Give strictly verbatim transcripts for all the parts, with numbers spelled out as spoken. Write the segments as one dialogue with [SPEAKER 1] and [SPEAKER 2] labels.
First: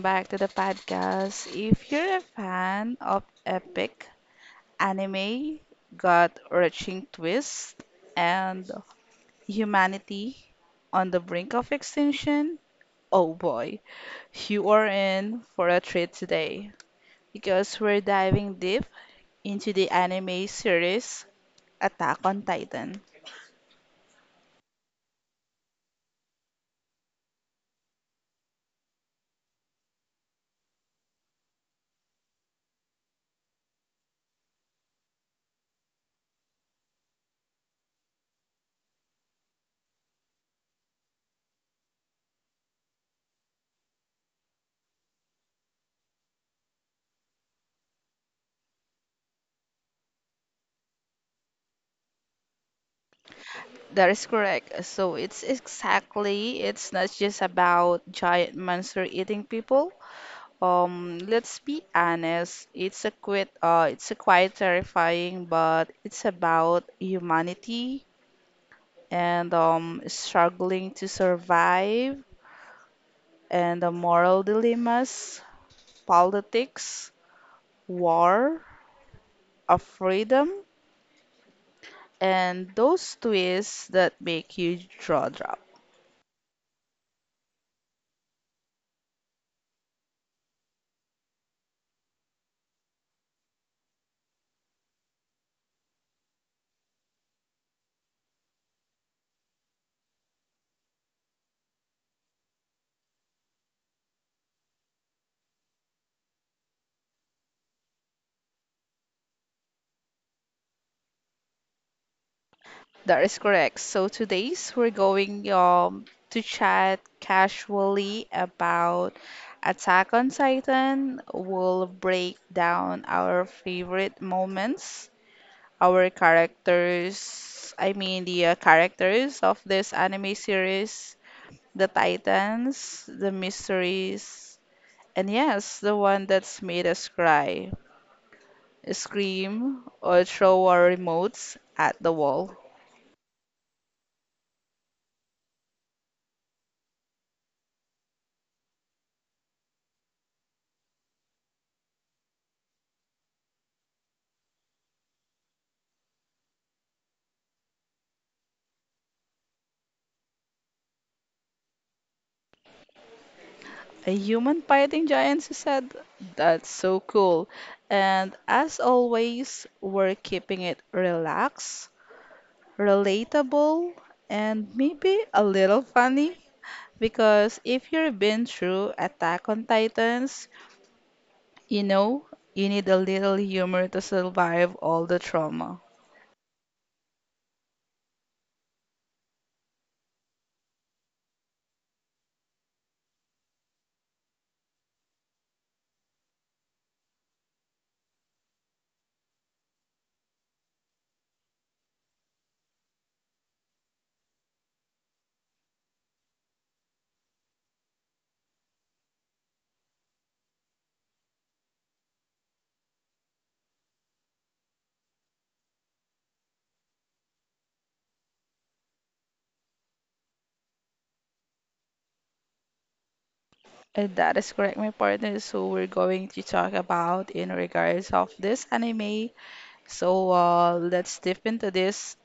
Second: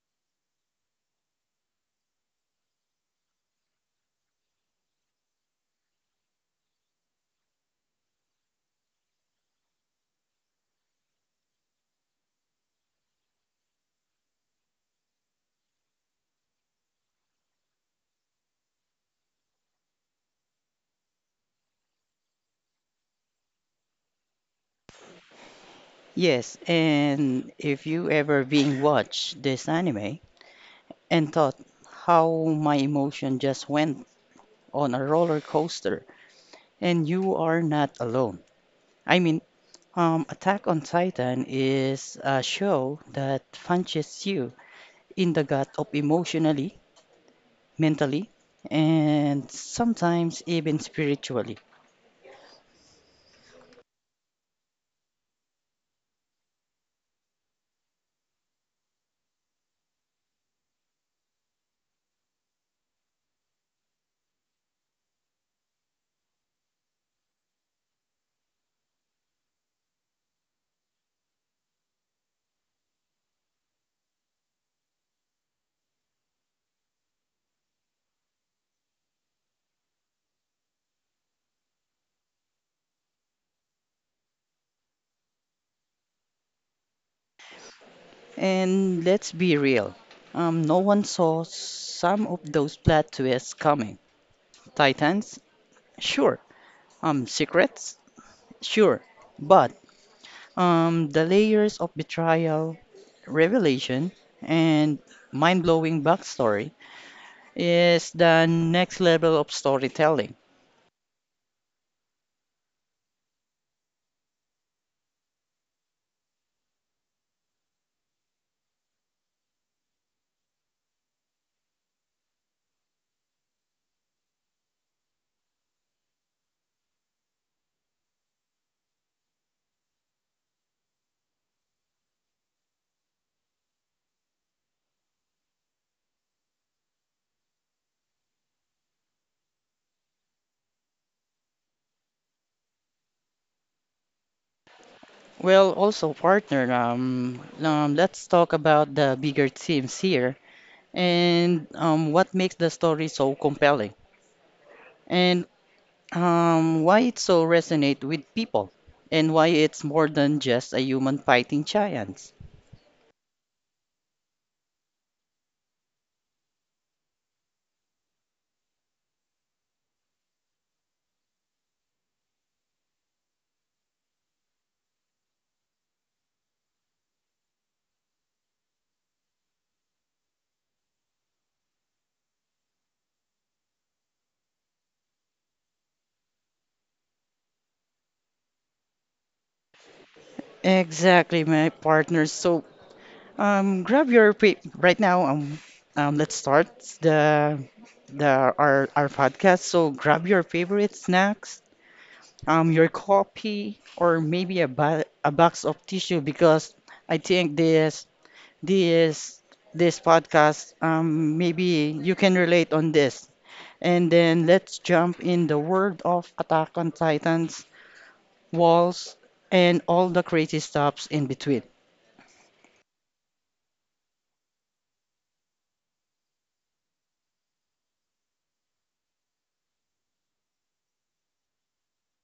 [SPEAKER 1] back to the podcast. If you're a fan of epic anime, gut wrenching twists, and humanity on the brink of extinction, oh boy, you are in for a treat today because we're diving deep into the anime series Attack on Titan.
[SPEAKER 2] Yes, and if you ever being watched this anime and thought how my emotion just went on a roller coaster, and you are not alone. I mean, um, Attack on Titan is a show that punches you in the gut of emotionally, mentally, and sometimes even spiritually.
[SPEAKER 1] That is correct. So it's exactly, it's not just about giant monster eating people Um, Let's be honest, it's a quite, uh, it's a quite terrifying, but it's about humanity and um, struggling to survive, and the moral dilemmas, politics, war, of freedom, and those twists that make you jaw drop.
[SPEAKER 2] And let's be real, um, no one saw some of those plot twists coming. Titans, sure. Um, secrets? Sure, but um, the layers of betrayal, revelation, and mind-blowing backstory is the next level of storytelling.
[SPEAKER 1] That is correct. So today's we're going um to chat casually about Attack on Titan. We'll break down our favorite moments, our characters, I mean the uh, characters of this anime series, the Titans, the mysteries, and yes, the one that's made us cry, scream, or throw our remotes at the wall.
[SPEAKER 2] Well, also partner, um, um, let's talk about the bigger themes here and um, what makes the story so compelling and um, why it so resonate with people and why it's more than just a human fighting giants.
[SPEAKER 1] A human fighting giants, you said? That's so cool. And as always, we're keeping it relaxed, relatable, and maybe a little funny. Because if you've been through Attack on Titans, you know you need a little humor to survive all the trauma.
[SPEAKER 2] Exactly, my partner. So Um, grab your pa- right now. Um, um, let's start the the our our podcast. So grab your favorite snacks, um, your coffee, or maybe a ba a box of tissue because I think this this this podcast um maybe you can relate on this. And then let's jump in the world of Attack on Titans, Walls, and all the crazy stuffs in between.
[SPEAKER 1] And that is correct, my partner. So we're going to talk about in regards of this anime. So uh, let's dip into this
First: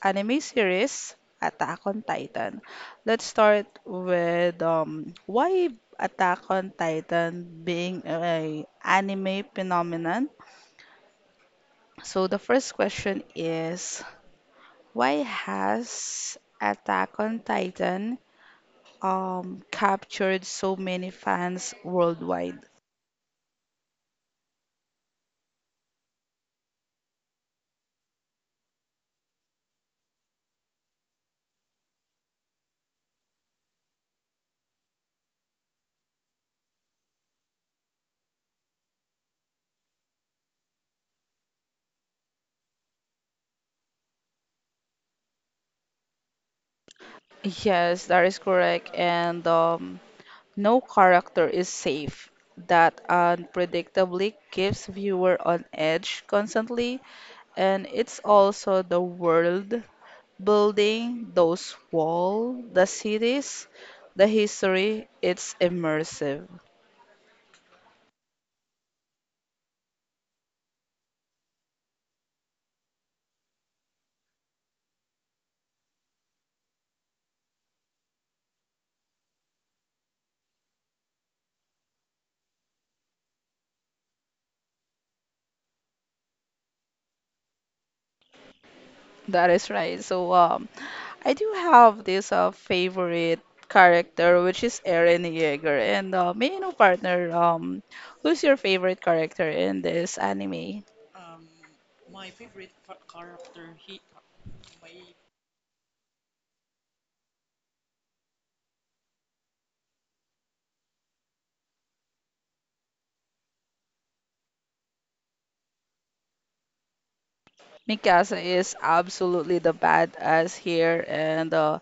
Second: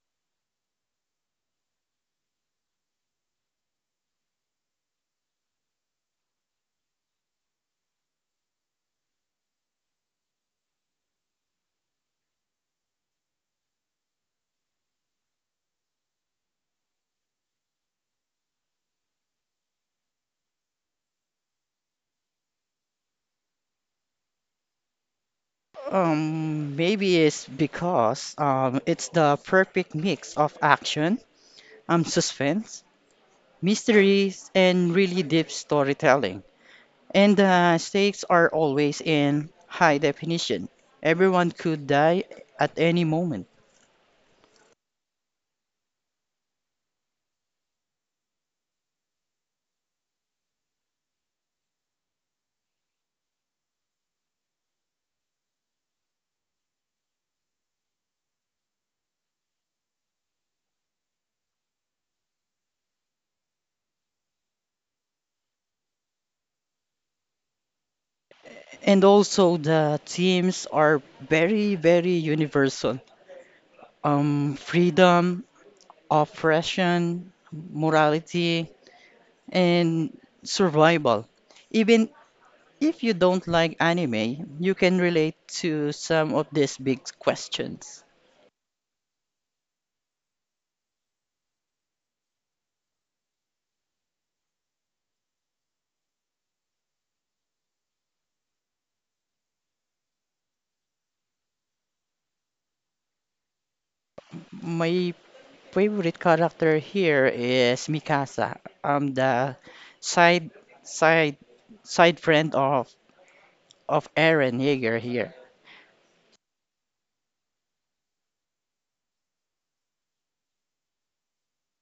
[SPEAKER 1] anime series, Attack on Titan. Let's start with um, why Attack on Titan being a anime phenomenon. So the first question is why has Attack on Titan um, captured so many fans worldwide?
[SPEAKER 2] Um, maybe it's because um, it's the perfect mix of action, um, suspense, mysteries, and really deep storytelling. And the stakes are always in high definition. Everyone could die at any moment.
[SPEAKER 1] Yes, that is correct. And um, no character is safe. That unpredictably keeps viewer on edge constantly, and it's also the world building, those walls, the cities, the history. It's immersive.
[SPEAKER 2] And also the themes are very, very universal. Um, freedom, oppression, morality, and survival even. If you don't like anime, you can relate to some of these big questions.
[SPEAKER 1] That is right. So, um, I do have this uh, favorite character, which is Eren Yeager. And uh, may I know, partner, um, who's your favorite character in this anime?
[SPEAKER 2] My favorite character here is Mikasa, um, the side side side friend of of Eren Yeager here.
[SPEAKER 1] Mikasa is absolutely the badass here, and uh,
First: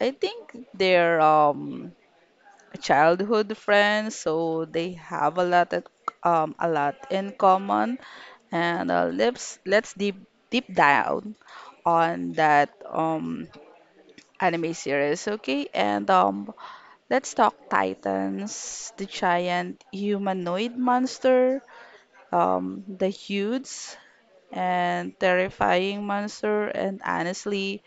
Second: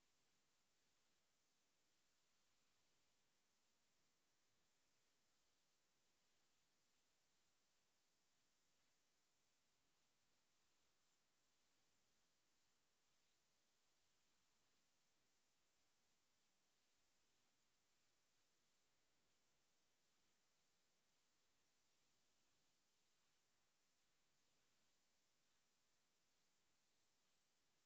[SPEAKER 1] I think they're um childhood friends, so they have a lot at, um a lot in common. And uh, let's let's deep deep down on that um anime series, okay? And um, let's talk Titans, the giant humanoid monster, um, the huge and terrifying monster, and honestly,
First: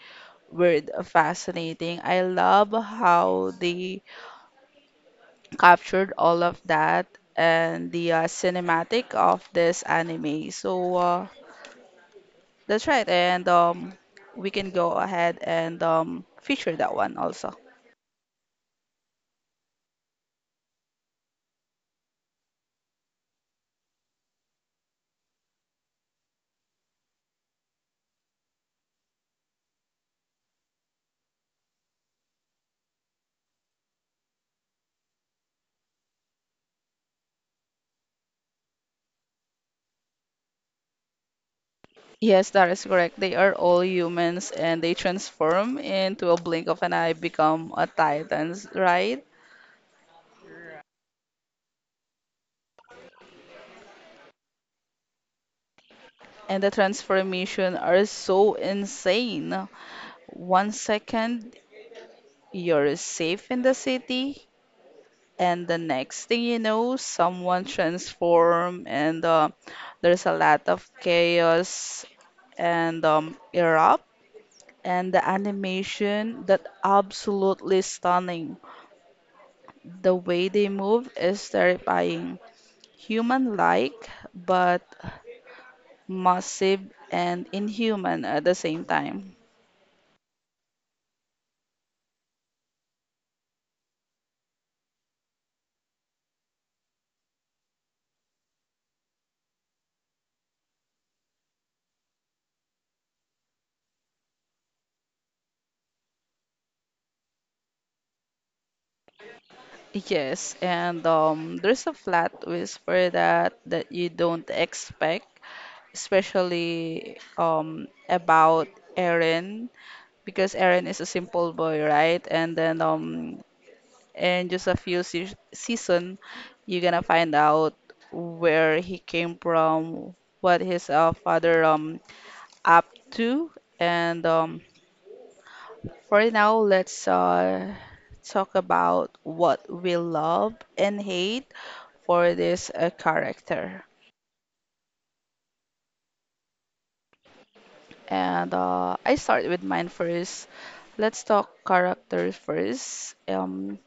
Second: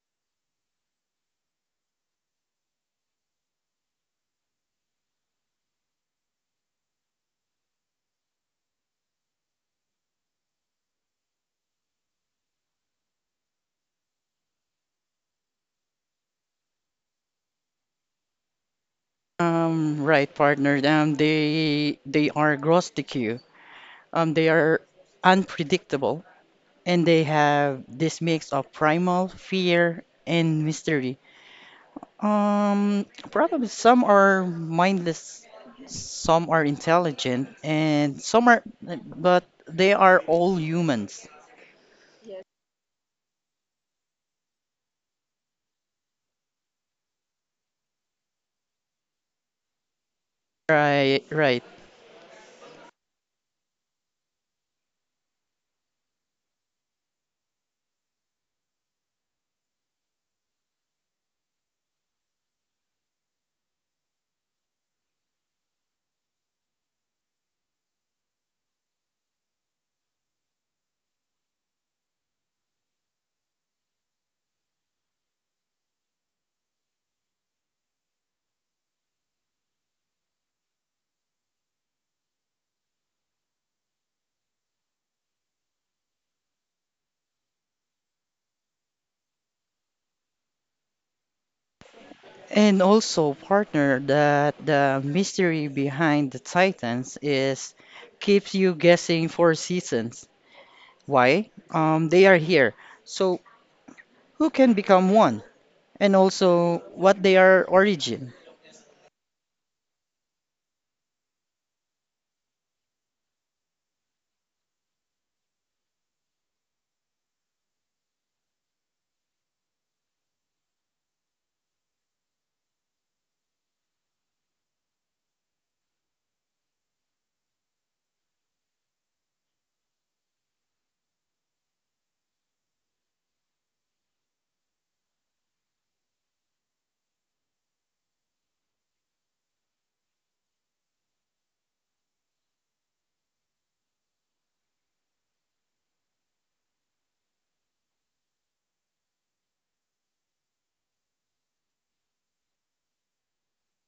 [SPEAKER 1] weird, fascinating. I love how they captured all of that and the uh, cinematic of this anime. So uh, that's right, and um, we can go ahead and um, feature that one also.
[SPEAKER 2] Um, right, partner. Um, they they are gross D Q. Um, they are unpredictable, and they have this mix of primal fear and mystery. Um, Probably some are mindless, some are intelligent, and some are, but they are all humans.
[SPEAKER 1] Yes, that is correct. They are all humans and they transform into a blink of an eye, become a titans, right?
[SPEAKER 2] Right, right.
[SPEAKER 1] And the transformation are so insane. One second you're safe in the city, and the next thing you know, someone transform and uh, there's a lot of chaos and um, erupt. And the animation that absolutely stunning. The way they move is terrifying. Human like, but massive and inhuman at the same time.
[SPEAKER 2] And also, partner, that the mystery behind the Titans is keeps you guessing for seasons. Why? Um, they are here. So who can become one? And also, what they are origin?
[SPEAKER 1] Yes, and um, there's a flat whisper that that you don't expect, especially um, about Aaron, because Aaron is a simple boy, right? And then um, in just a few se season, you're gonna find out where he came from, what his uh, father um up to, and um, for now, let's uh, talk about what we love and hate for this uh, character. And uh, I start with mine first. Let's talk characters first. Um,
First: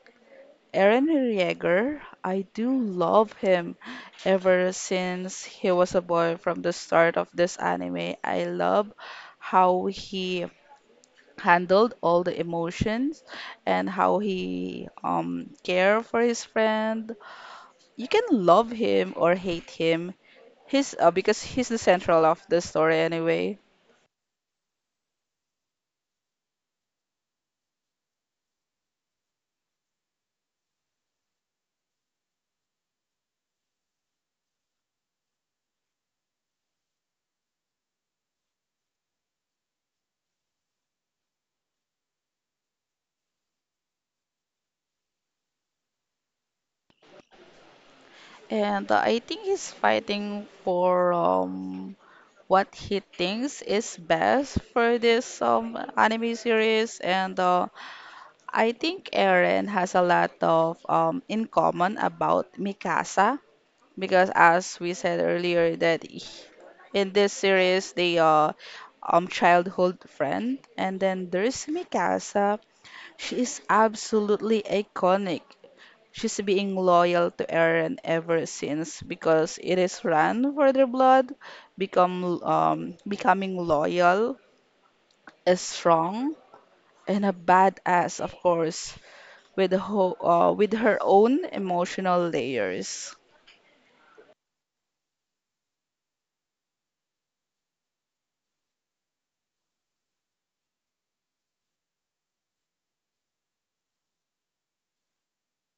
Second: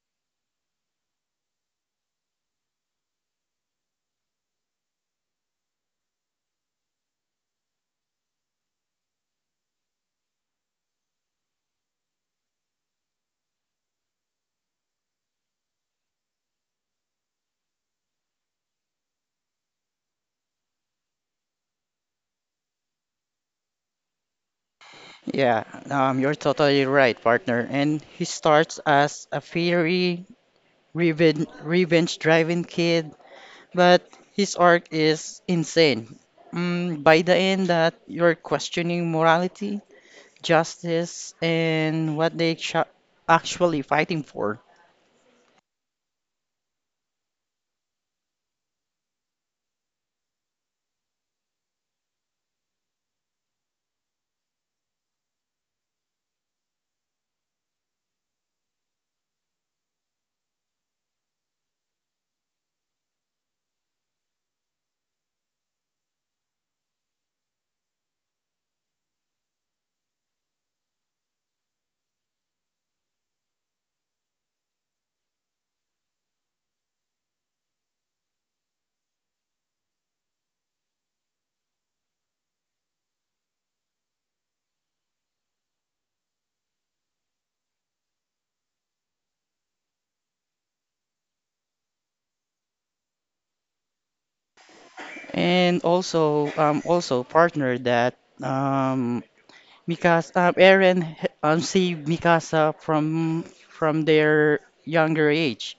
[SPEAKER 1] Eren Yeager, I do love him. Ever since he was a boy from the start of this anime, I love how he handled all the emotions and how he um care for his friend. You can love him or hate him. He's uh, because he's the central of the story anyway.
[SPEAKER 2] Yeah, um, you're totally right, partner. And he starts as a fiery, revenge, revenge-driven kid, but his arc is insane. Mm, by the end, that you're questioning morality, justice, and what they ch- actually fighting for.
[SPEAKER 1] And uh, I think he's fighting for um what he thinks is best for this um anime series, and uh, I think Eren has a lot of um in common about Mikasa because as we said earlier that he- in this series they uh um childhood friend, and then there's Mikasa. She is absolutely iconic. She's being loyal to Eren ever since because it is run for their blood, become um, becoming loyal, is strong, and a badass, of course, with ho uh, with her own emotional layers.
[SPEAKER 2] And also, um, also partner that um, because uh, Eren h- um, saved Mikasa from from their younger age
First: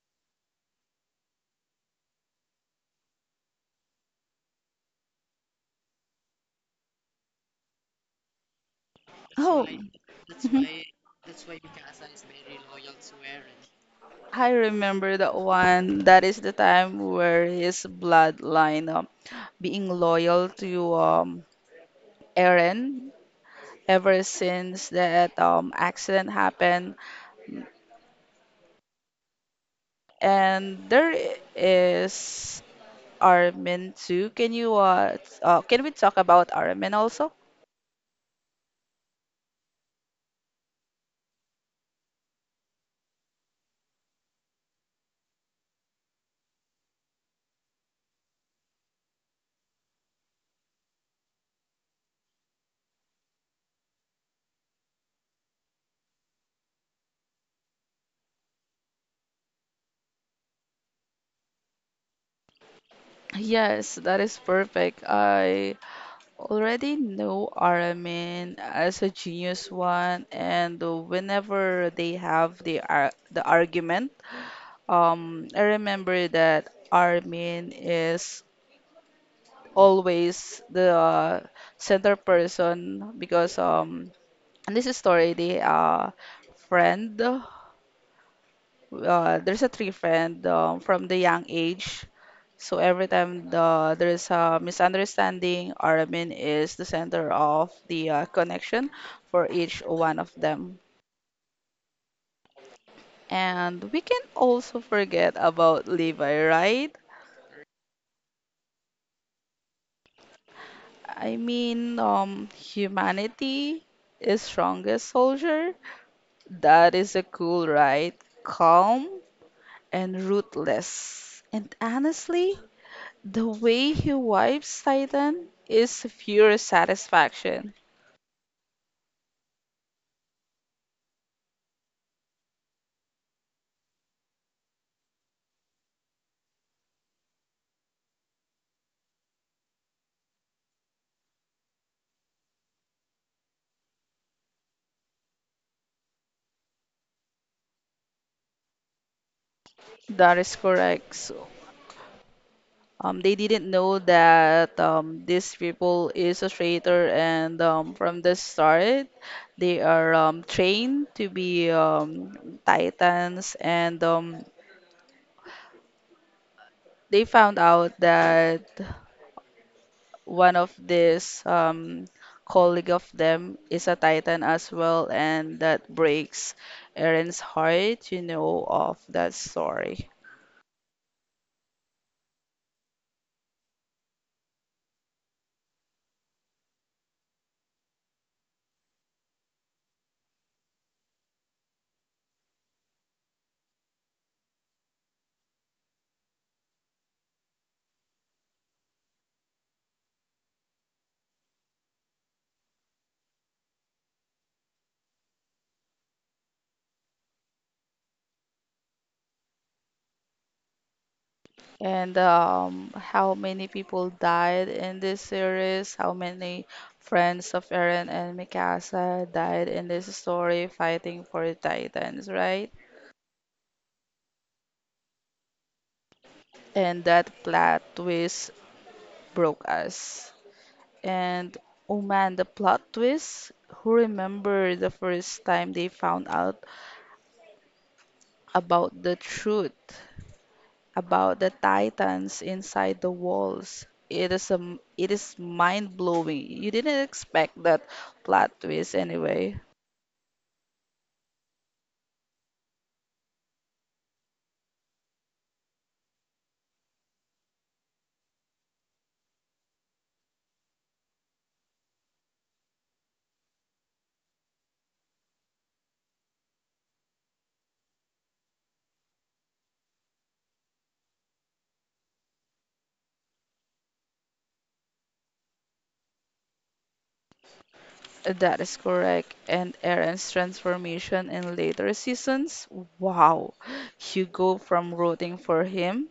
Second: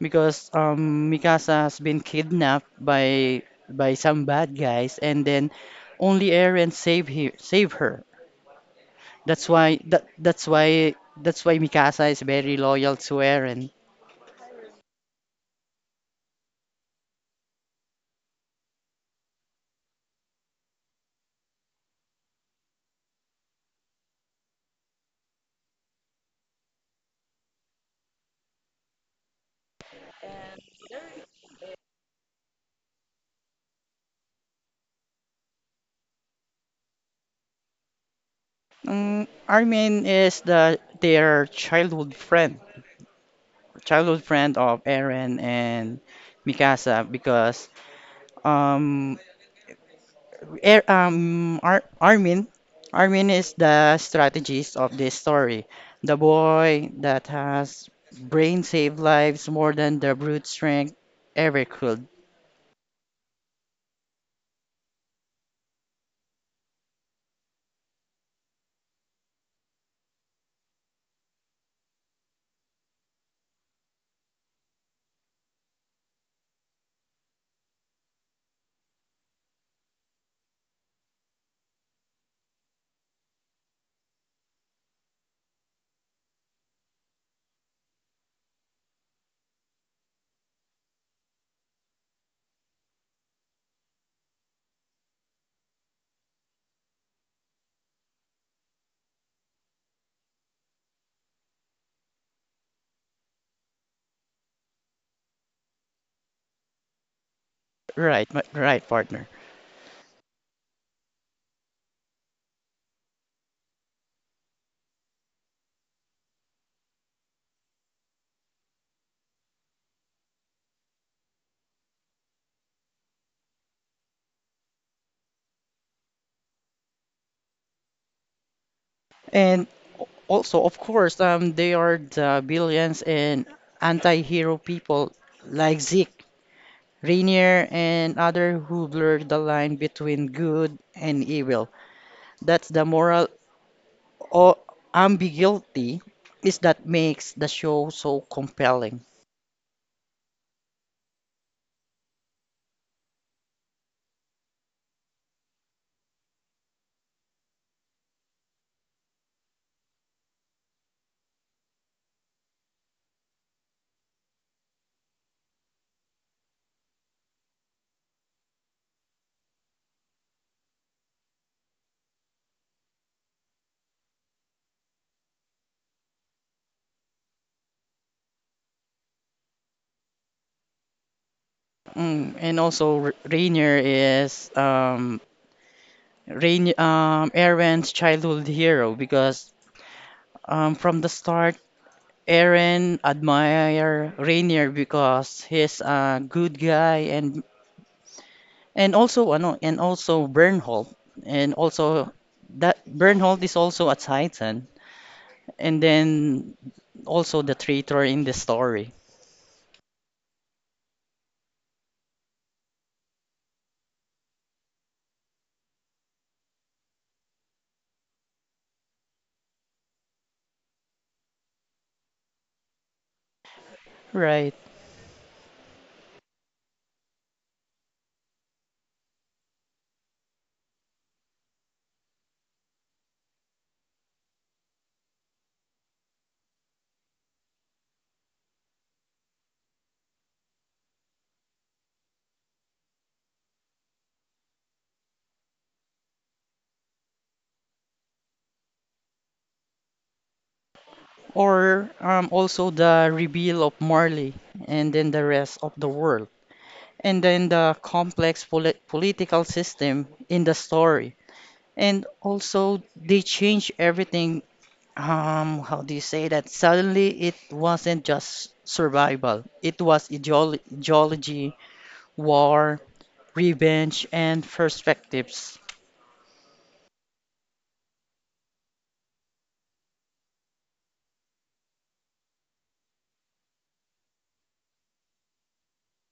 [SPEAKER 2] because um, Mikasa has been kidnapped by by some bad guys, and then only Eren save he save her. That's
[SPEAKER 1] Oh,
[SPEAKER 2] why that that's why that's why Mikasa is very loyal to Eren.
[SPEAKER 1] I remember that one. That is the time where his bloodline, um, being loyal to um, Eren ever since that um accident happened. And there i- is Armin too. Can you uh, t- uh can we talk about Armin also?
[SPEAKER 2] Um, Armin is the their childhood friend, childhood friend of Eren and Mikasa because um Er, um, Ar Armin. Armin is the strategist of this story. The boy that has brain saved lives more than the brute strength ever could.
[SPEAKER 1] Yes, that is perfect. I already know Aramin as a genius one, and whenever they have the ar the argument, um, I remember that Armin is always the uh, center person because um and this is story the uh, friend. Uh, there's a three friend um, from the young age. So every time the there is a misunderstanding, Aramin is the center of the uh, connection for each one of them. And we can also forget about Levi, right?
[SPEAKER 2] Right, ma- right, partner.
[SPEAKER 1] I mean, um, humanity is strongest soldier. That is a cool, right? Calm and ruthless. And honestly, the way he wipes Titan is pure satisfaction.
[SPEAKER 2] And al- also, of course, um, they are the billions and anti-hero people like Zeke, Rainier, and other who blur the line between good and evil. That's the moral or ambiguity is that makes the show so compelling.
[SPEAKER 1] That is correct. So, um, they didn't know that um, these people is a traitor, and um, from the start, they are um, trained to be um, Titans, and um, they found out that one of this um, colleague of them is a Titan as well, and that breaks Eren's heart, you know, of that story.
[SPEAKER 2] Mm, and also, R- Rainier is um, Rain um, Aaron's childhood hero because um, from the start, Aaron admire Rainier because he's a good guy and and also ano, and also Bernhold and also that Bernhold is also a Titan and then also the traitor in the story.
[SPEAKER 1] And um, how many people died in this series? How many friends of Eren and Mikasa died in this story fighting for the Titans, right?
[SPEAKER 2] Right.
[SPEAKER 1] And that plot twist broke us. And oh man, the plot twist. Who remember the first time they found out about the truth about the titans inside the walls? It is a m- it is mind blowing. You didn't expect that plot twist anyway.
[SPEAKER 2] Or um, also the reveal of Marley and then the rest of the world, and then the complex poli- political system in the story. And also, they change everything. Um, how do you say that? Suddenly, it wasn't just survival, it was ideolo- ideology, war, revenge, and perspectives.
[SPEAKER 1] That is correct. And Aaron's transformation in later seasons. Wow. You go from rooting for him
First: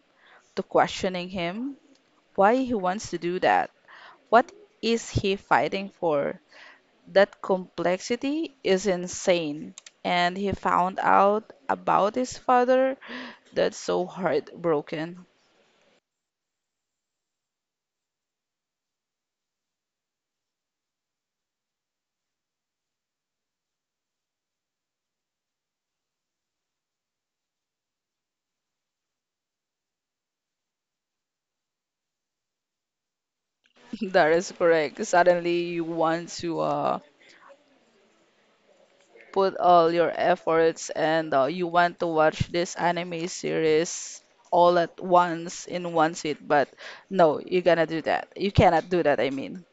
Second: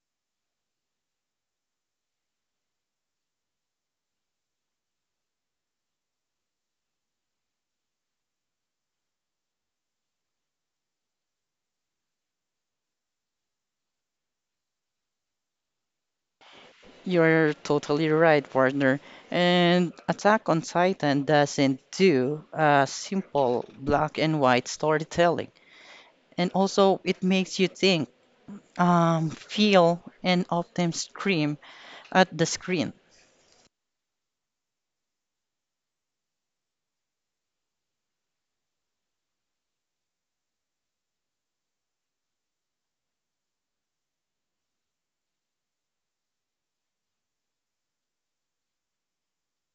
[SPEAKER 1] to questioning him. Why he wants to do that. What is he fighting for? That complexity is insane. And he found out about his father. That's so heartbroken.
[SPEAKER 2] You're totally right, partner. And Attack on Titan doesn't do a simple black and white storytelling. And also, it makes you think, um, feel, and often scream at the screen.
[SPEAKER 1] That is correct. Suddenly you want to uh, put all your efforts and uh, you want to watch this anime series all at once in one sit, but no, you gonna do that. You cannot do that, I mean.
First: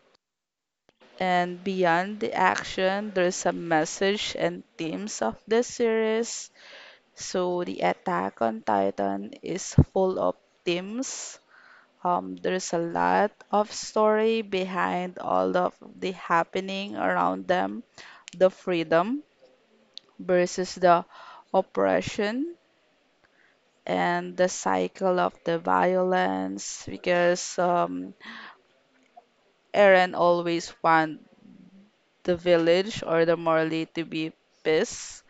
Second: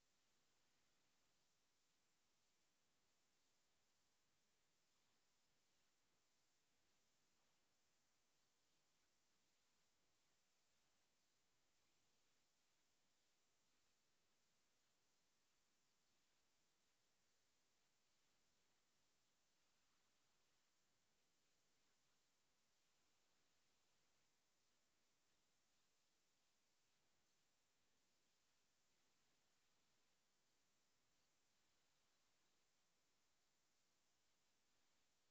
[SPEAKER 1] And beyond the action, there's a message and themes of the series. So the Attack on Titan is full of themes. Um, there's a lot of story behind all of the happening around them, the freedom versus the oppression and the cycle of the violence because um, Eren always want the village or the Morley to be peace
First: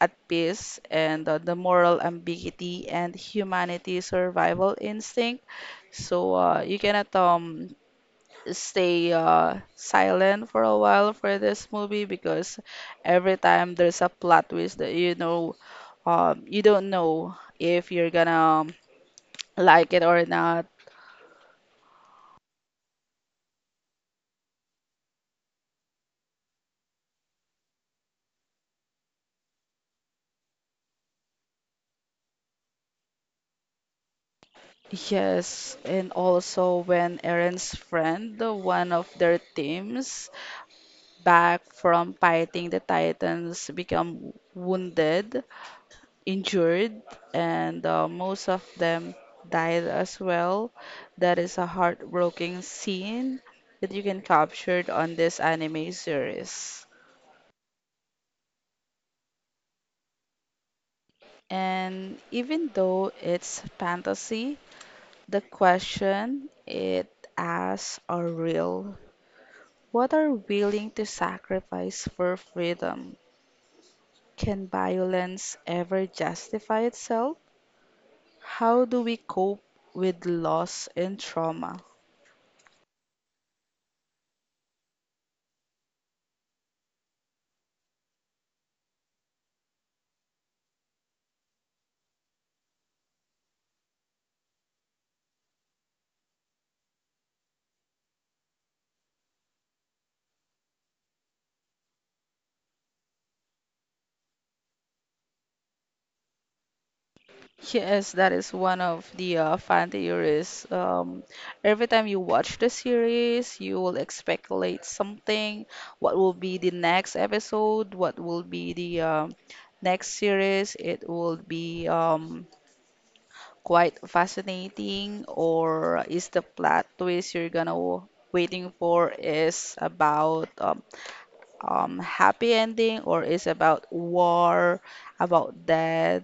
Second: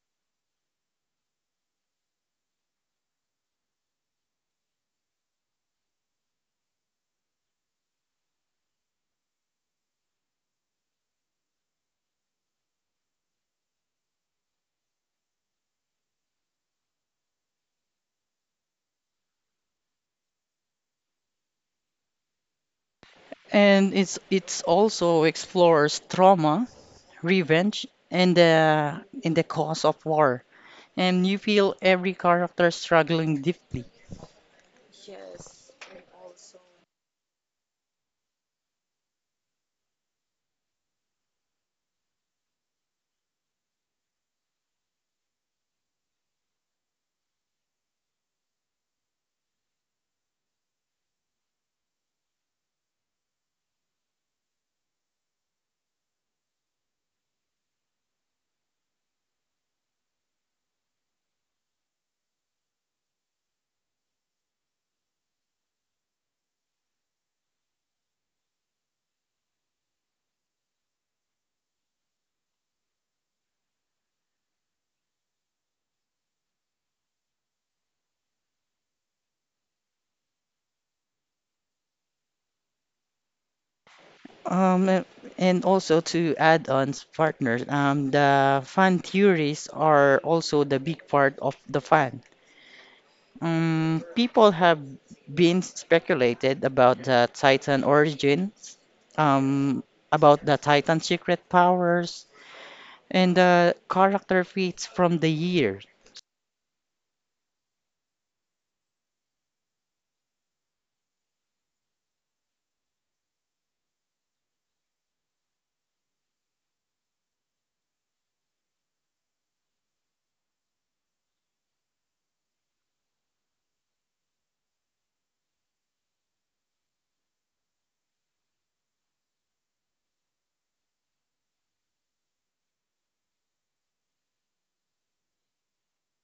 [SPEAKER 1] at peace, and uh, the moral ambiguity and humanity's survival instinct. So uh, you cannot um, stay uh, silent for a while for this movie because every time there's a plot twist that you know um, you don't know if you're gonna um, like it or not.
[SPEAKER 2] And it's it's also explores trauma, revenge, and the in the cause of war. And you feel every character struggling deeply.
[SPEAKER 1] Yes, and also when Aaron's friend, the one of their teams, back from fighting the Titans, become wounded, injured, and uh, most of them died as well. That is a heartbreaking scene that you can capture on this anime series. And even though it's fantasy, the question it asks are real. What are willing to sacrifice for freedom? Can violence ever justify itself? How do we cope with loss and trauma?
[SPEAKER 2] Um, a- and also to add on s- partners, um, the fan theories are also the big part of the fan. Um, people have been speculated about the Titan origins, um, about the Titan secret powers, and the character feats from the year.
[SPEAKER 1] Yes, that is one of the uh, fan theories. Um, every time you watch the series, you will speculate something. What will be the next episode? What will be the um next series? It will be um, quite fascinating. Or is the plot twist you're gonna w- waiting for is about um, um, happy ending, or is about war, about death?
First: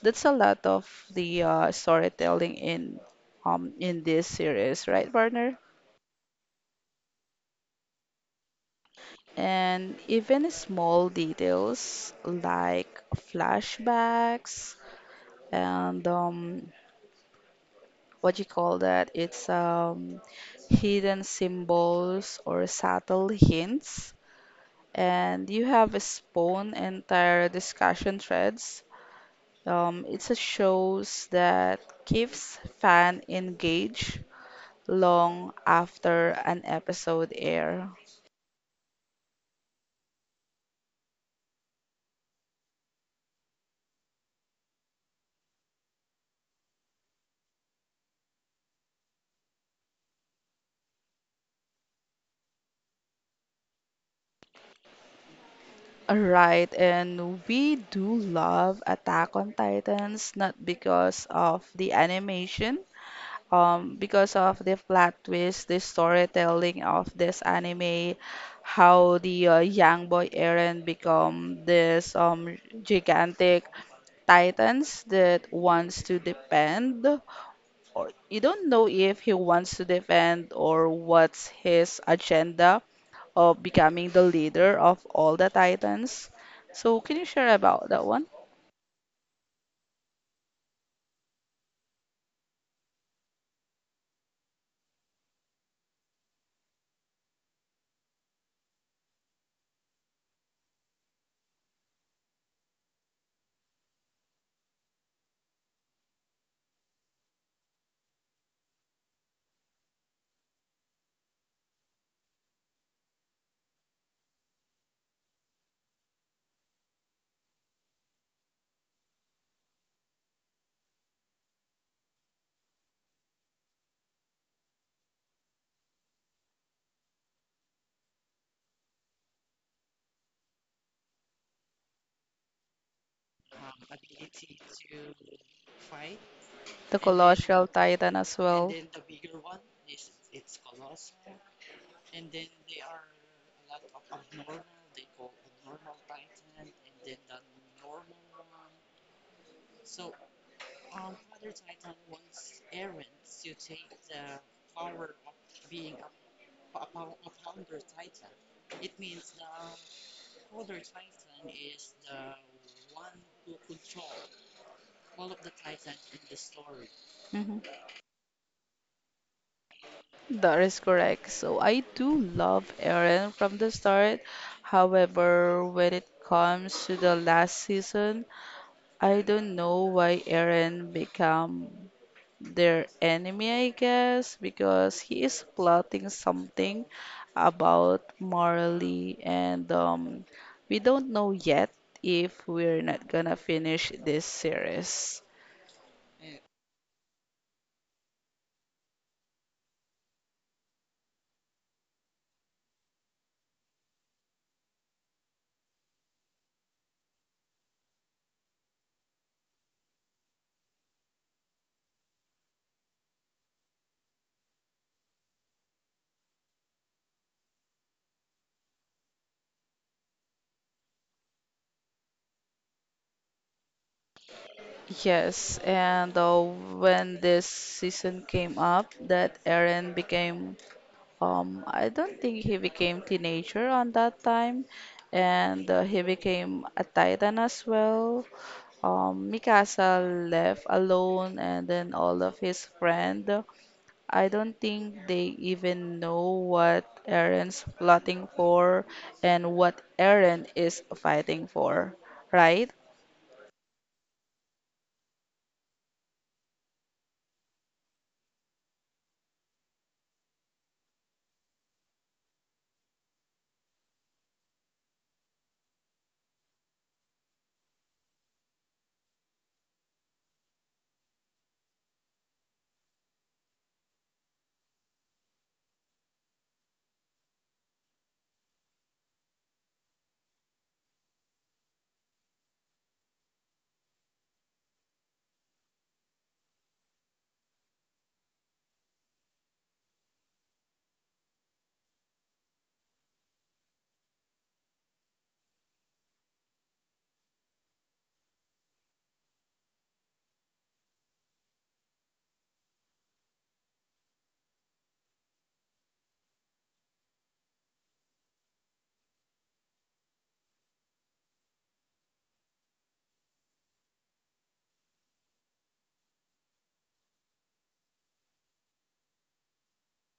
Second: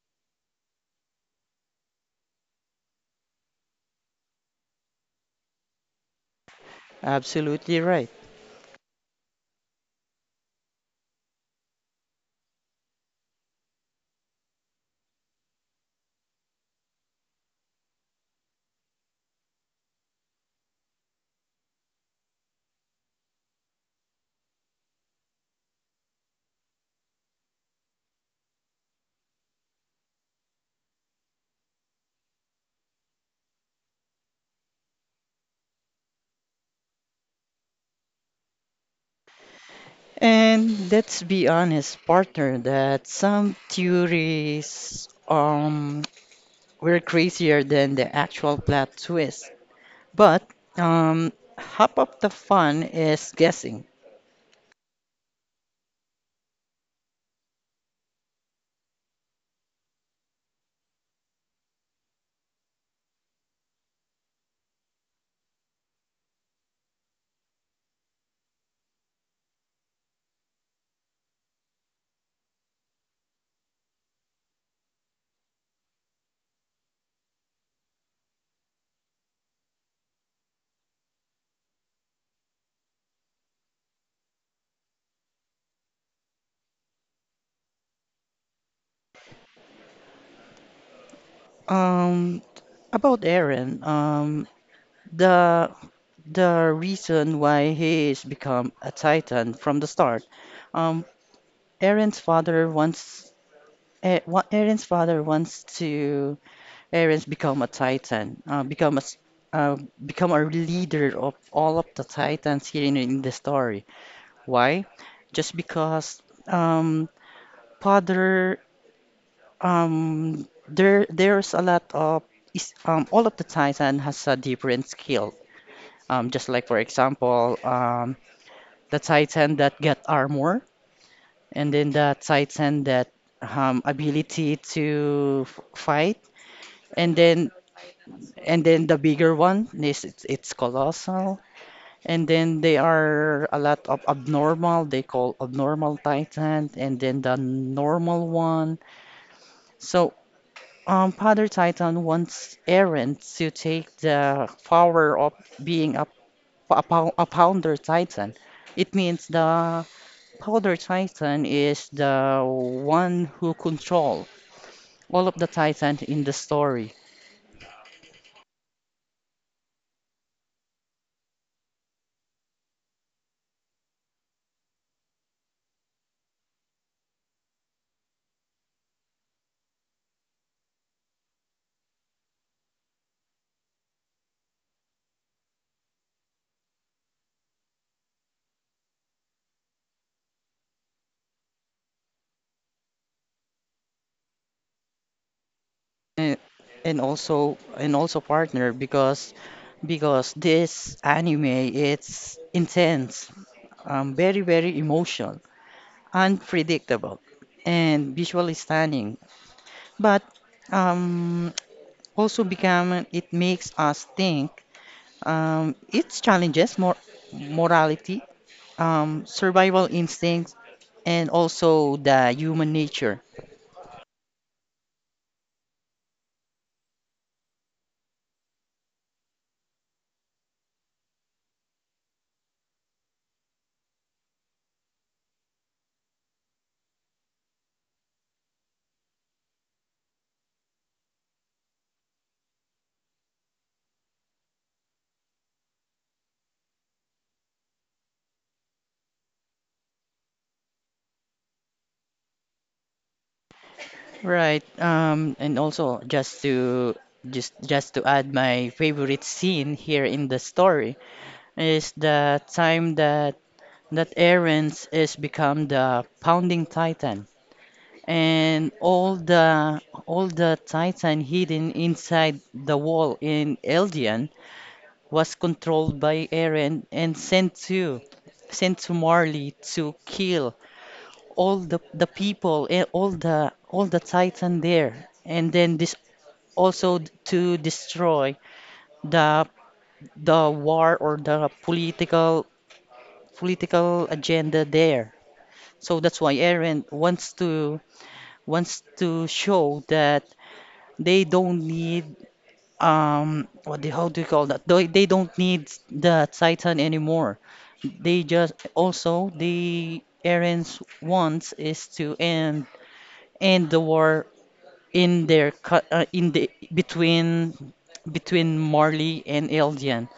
[SPEAKER 1] That's a lot of the uh, storytelling in um in this series, right, partner?
[SPEAKER 2] Absolutely right.
[SPEAKER 1] And even small details like flashbacks and um what you call that? It's um hidden symbols or subtle hints. And you have a spawn entire discussion threads. Um, it's a shows that keeps fan engaged long after an episode air.
[SPEAKER 2] And let's be honest, partner, that some theories um were crazier than the actual plot twist. But um, half of the fun is guessing.
[SPEAKER 1] Alright, and we do love Attack on Titans not because of the animation, um, because of the plot twist, the storytelling of this anime, how the uh, young boy Eren become this um gigantic titans that wants to depend, or you don't know if he wants to defend or what's his agenda of becoming the leader of all the titans. So can you share about that one?
[SPEAKER 2] Um, about Eren, um, the the reason why he is become a Titan from the start. Um, Eren's father wants. E- wa- Eren's father wants to Eren's become a Titan, uh, become a s- uh, become a leader of all of the Titans here in, in the story. Why? Just because um, Father, um, there there's a lot of is um, all of the Titan has a different skill. Um, just like for example, um, the Titan that get armor, and then the Titan that um, ability to f- fight,
[SPEAKER 1] The
[SPEAKER 2] and then
[SPEAKER 1] colossal titan as
[SPEAKER 2] and
[SPEAKER 1] well.
[SPEAKER 2] then the bigger one is it's, it's colossal. And then they are a lot of abnormal, they call abnormal Titan, and then the normal one. So, um, Father Titan wants Eren to take the power of being a, a, pow- a Pounder Titan. It means the Powder Titan is the one who control all of the Titan in the story.
[SPEAKER 1] Mhm. That is correct. So I do love Eren from the start. However, when it comes to the last season, I don't know why Eren become their enemy, I guess, because he is plotting something about Marley, and um, we don't know yet if we're not gonna finish this series.
[SPEAKER 2] And, and also and also partner because because this anime it's intense, um, very, very emotional, unpredictable, and visually stunning. But um, also become it makes us think. Um, it challenges more morality, um, survival instincts, and also the human nature.
[SPEAKER 1] Yes, and uh, when this season came up, that Eren became. Um, I don't think he became teenager on that time, and uh, he became a titan as well. Um, Mikasa left alone, and then all of his friend. I don't think they even know what Eren's plotting for and what Eren is fighting for, right?
[SPEAKER 2] Right. Um, and also just to just just to add my favorite scene here in the story is the time that that Aaron's is become the pounding titan and all the all the titan hidden inside the wall in Eldian was controlled by Aaron and sent to sent to Marley to kill all the the people and all the all the titan there, and then this also to destroy the the war or the political political agenda there. So that's why Aaron wants to wants to show that they don't need um what do, how do you call that? They, they don't need the Titan anymore. They just also the Aaron's wants is to end end the war in their co- uh, in the between between Marley and Eldian.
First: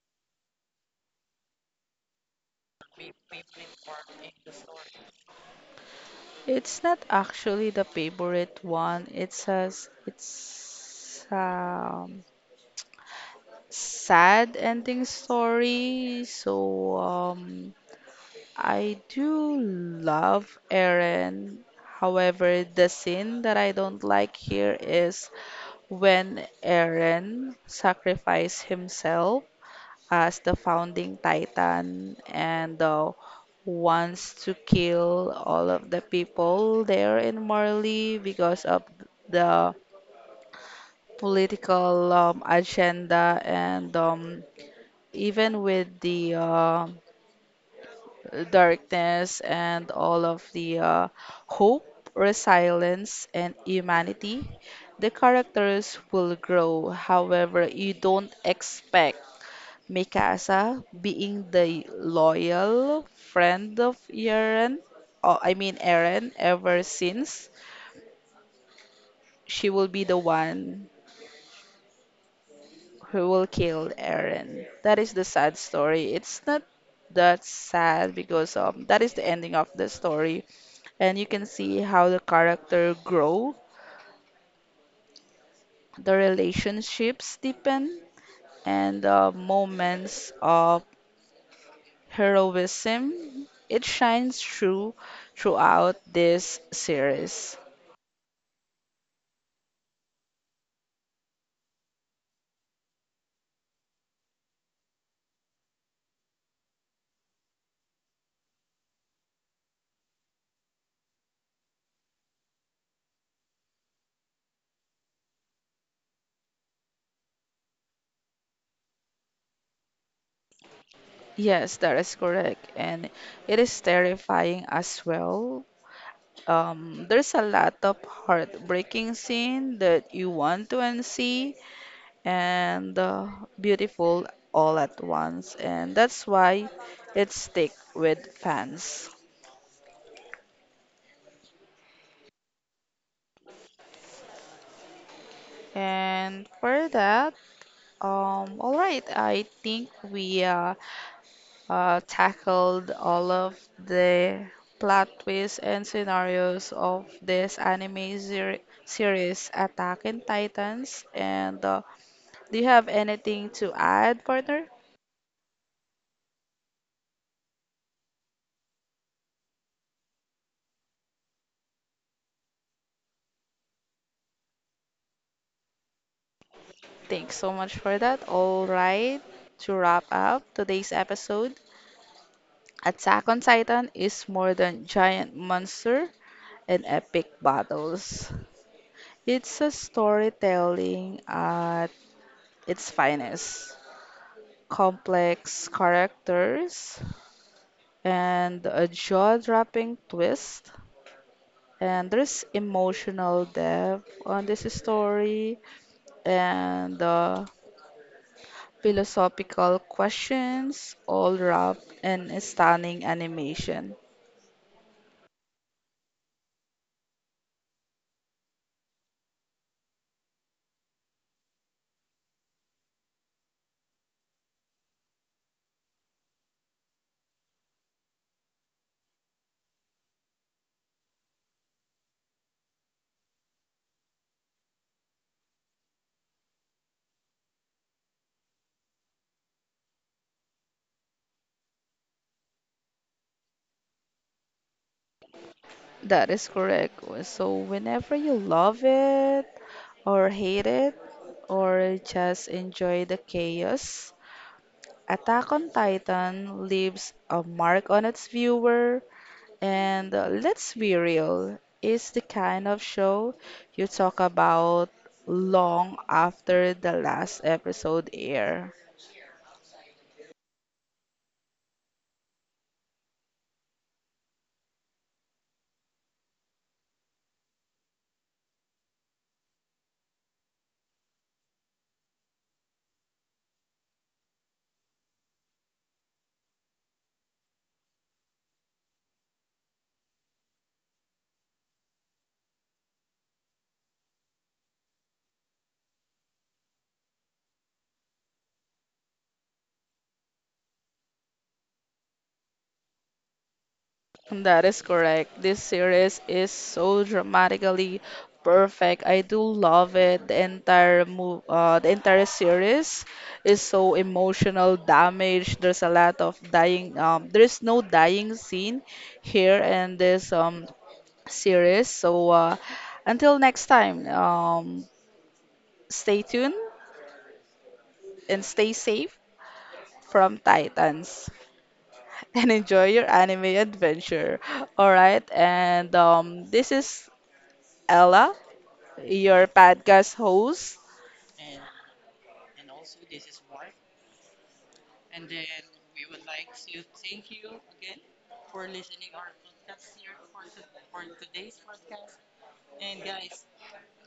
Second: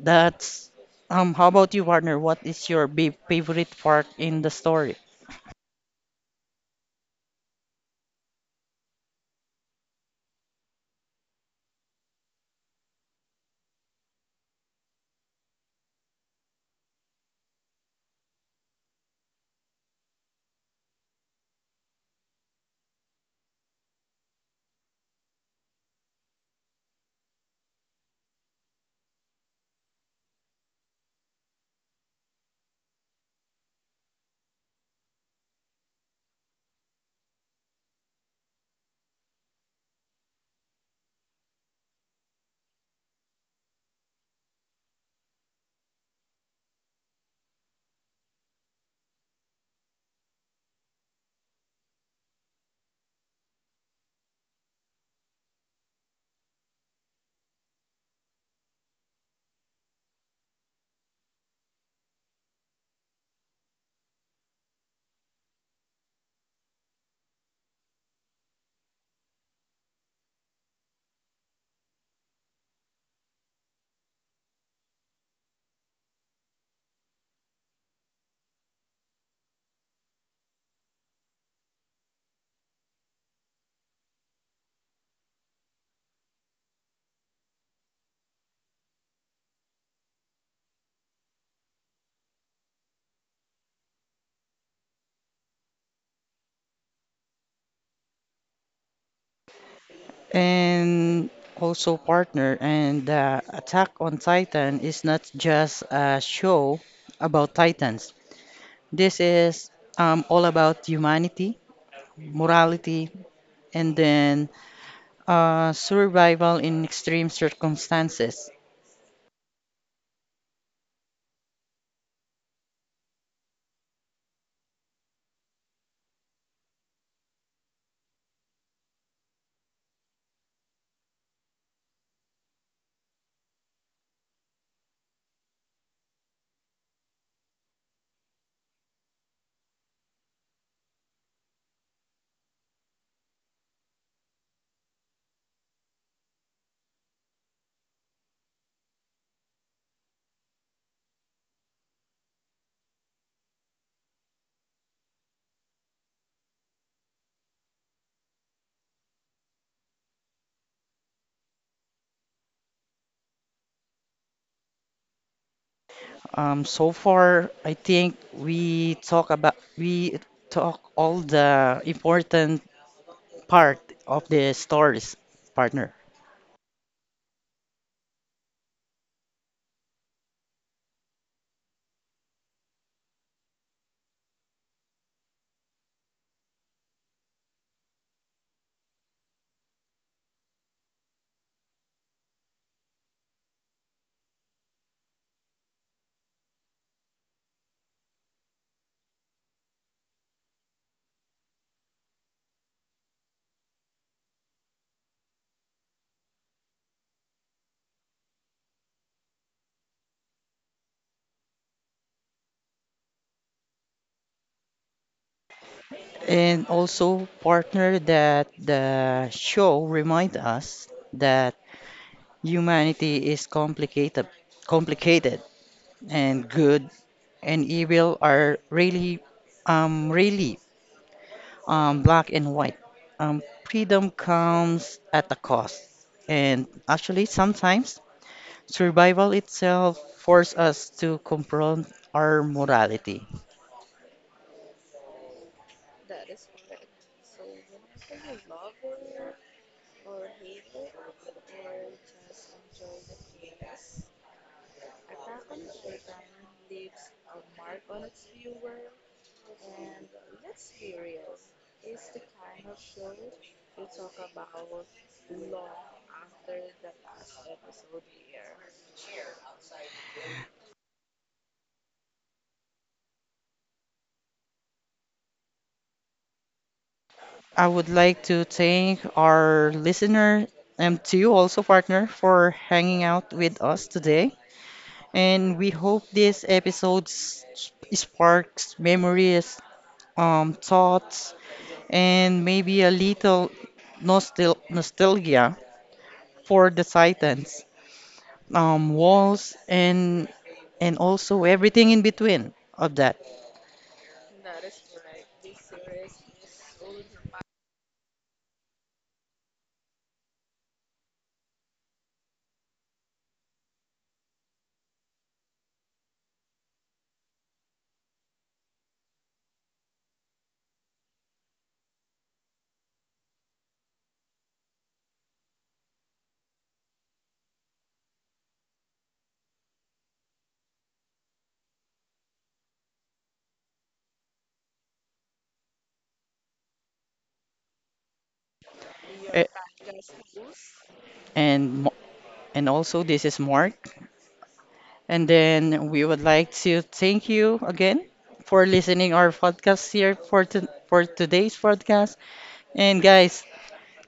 [SPEAKER 2] That's um how about you, partner? What is your ba- favorite part in the story?
[SPEAKER 1] It's not actually the favorite one. It's a, s- it's um sad ending story. So um, I do love Eren. However, the scene that I don't like here is when Eren sacrificed himself as the founding titan and uh, wants to kill all of the people there in Marley because of the political um, agenda, and um, even with the uh, darkness and all of the uh, hope, resilience, and humanity, the characters will grow. However, you don't expect Mikasa being the loyal friend of Eren, or I mean Eren, ever since. She will be the one who will kill Aaron. That is the sad story. It's not that sad because um that is the ending of the story, and you can see how the character grow, the relationships deepen, and the moments of heroism. It shines through throughout this series.
[SPEAKER 2] And also partner, and uh, attack on titan is not just a show about titans. This is um, all about humanity, morality, and then uh, survival in extreme circumstances.
[SPEAKER 1] Yes, that is correct, and it is terrifying as well. Um, there's a lot of heartbreaking scene that you want to and see, and uh, beautiful all at once, and that's why it stick with fans. And for that um all right I think we uh, uh tackled all of the plot twists and scenarios of this anime ser- series Attack on Titans, and uh, do you have anything to add, partner?
[SPEAKER 2] um, so far I think we talk about we talk all the important part of the stories, partner.
[SPEAKER 1] Thanks so much for that. All right, to wrap up today's episode, Attack on Titan is more than giant monster and epic battles. It's a storytelling at its finest. Complex characters and a jaw-dropping twist. And there's emotional depth on this story and uh, philosophical questions all wrapped in a stunning animation.
[SPEAKER 2] And also, partner, that the show remind us that humanity is complicated, complicated, and good and evil are really, um, really, um, black and white. Um, Freedom comes at a cost, and actually, sometimes survival itself forces us to confront our morality.
[SPEAKER 1] That is correct. So whenever you love it or hate it or just enjoy the chaos, Attack on Titan leaves a mark on its viewer, and uh, let's be real, it's the kind of show you talk about long after the last episode air.
[SPEAKER 2] I would like to thank our listener and to you also, partner, for hanging out with us today. And we hope this episode s- sparks memories, um, thoughts, and maybe a little nostal nostalgia for the Titans, um, walls, and and also everything in between of that.
[SPEAKER 1] That is correct. This series is so dramatically perfect. I do love it. The entire move, uh, the entire series is so emotional damage. There's a lot of dying. Um, there is no dying scene here in this um series. So uh, until next time, um, stay tuned and stay safe from Titans and enjoy your anime adventure. All right, and um, this is Ella,
[SPEAKER 2] A-
[SPEAKER 1] your podcast host.
[SPEAKER 2] And Mo- and also this is Mark. And then we would like to thank you again for listening our podcast here for to, for today's podcast. And guys,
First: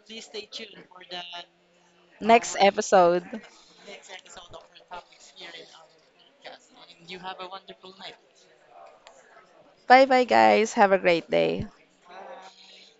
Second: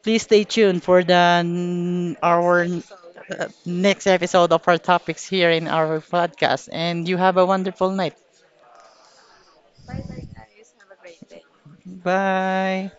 [SPEAKER 2] please stay tuned for the n-
[SPEAKER 1] Next
[SPEAKER 2] our
[SPEAKER 1] episode.
[SPEAKER 2] uh, next episode of our topics here in our podcast. And you have a wonderful night.
[SPEAKER 1] Bye bye, guys. Have a great day.
[SPEAKER 2] Bye.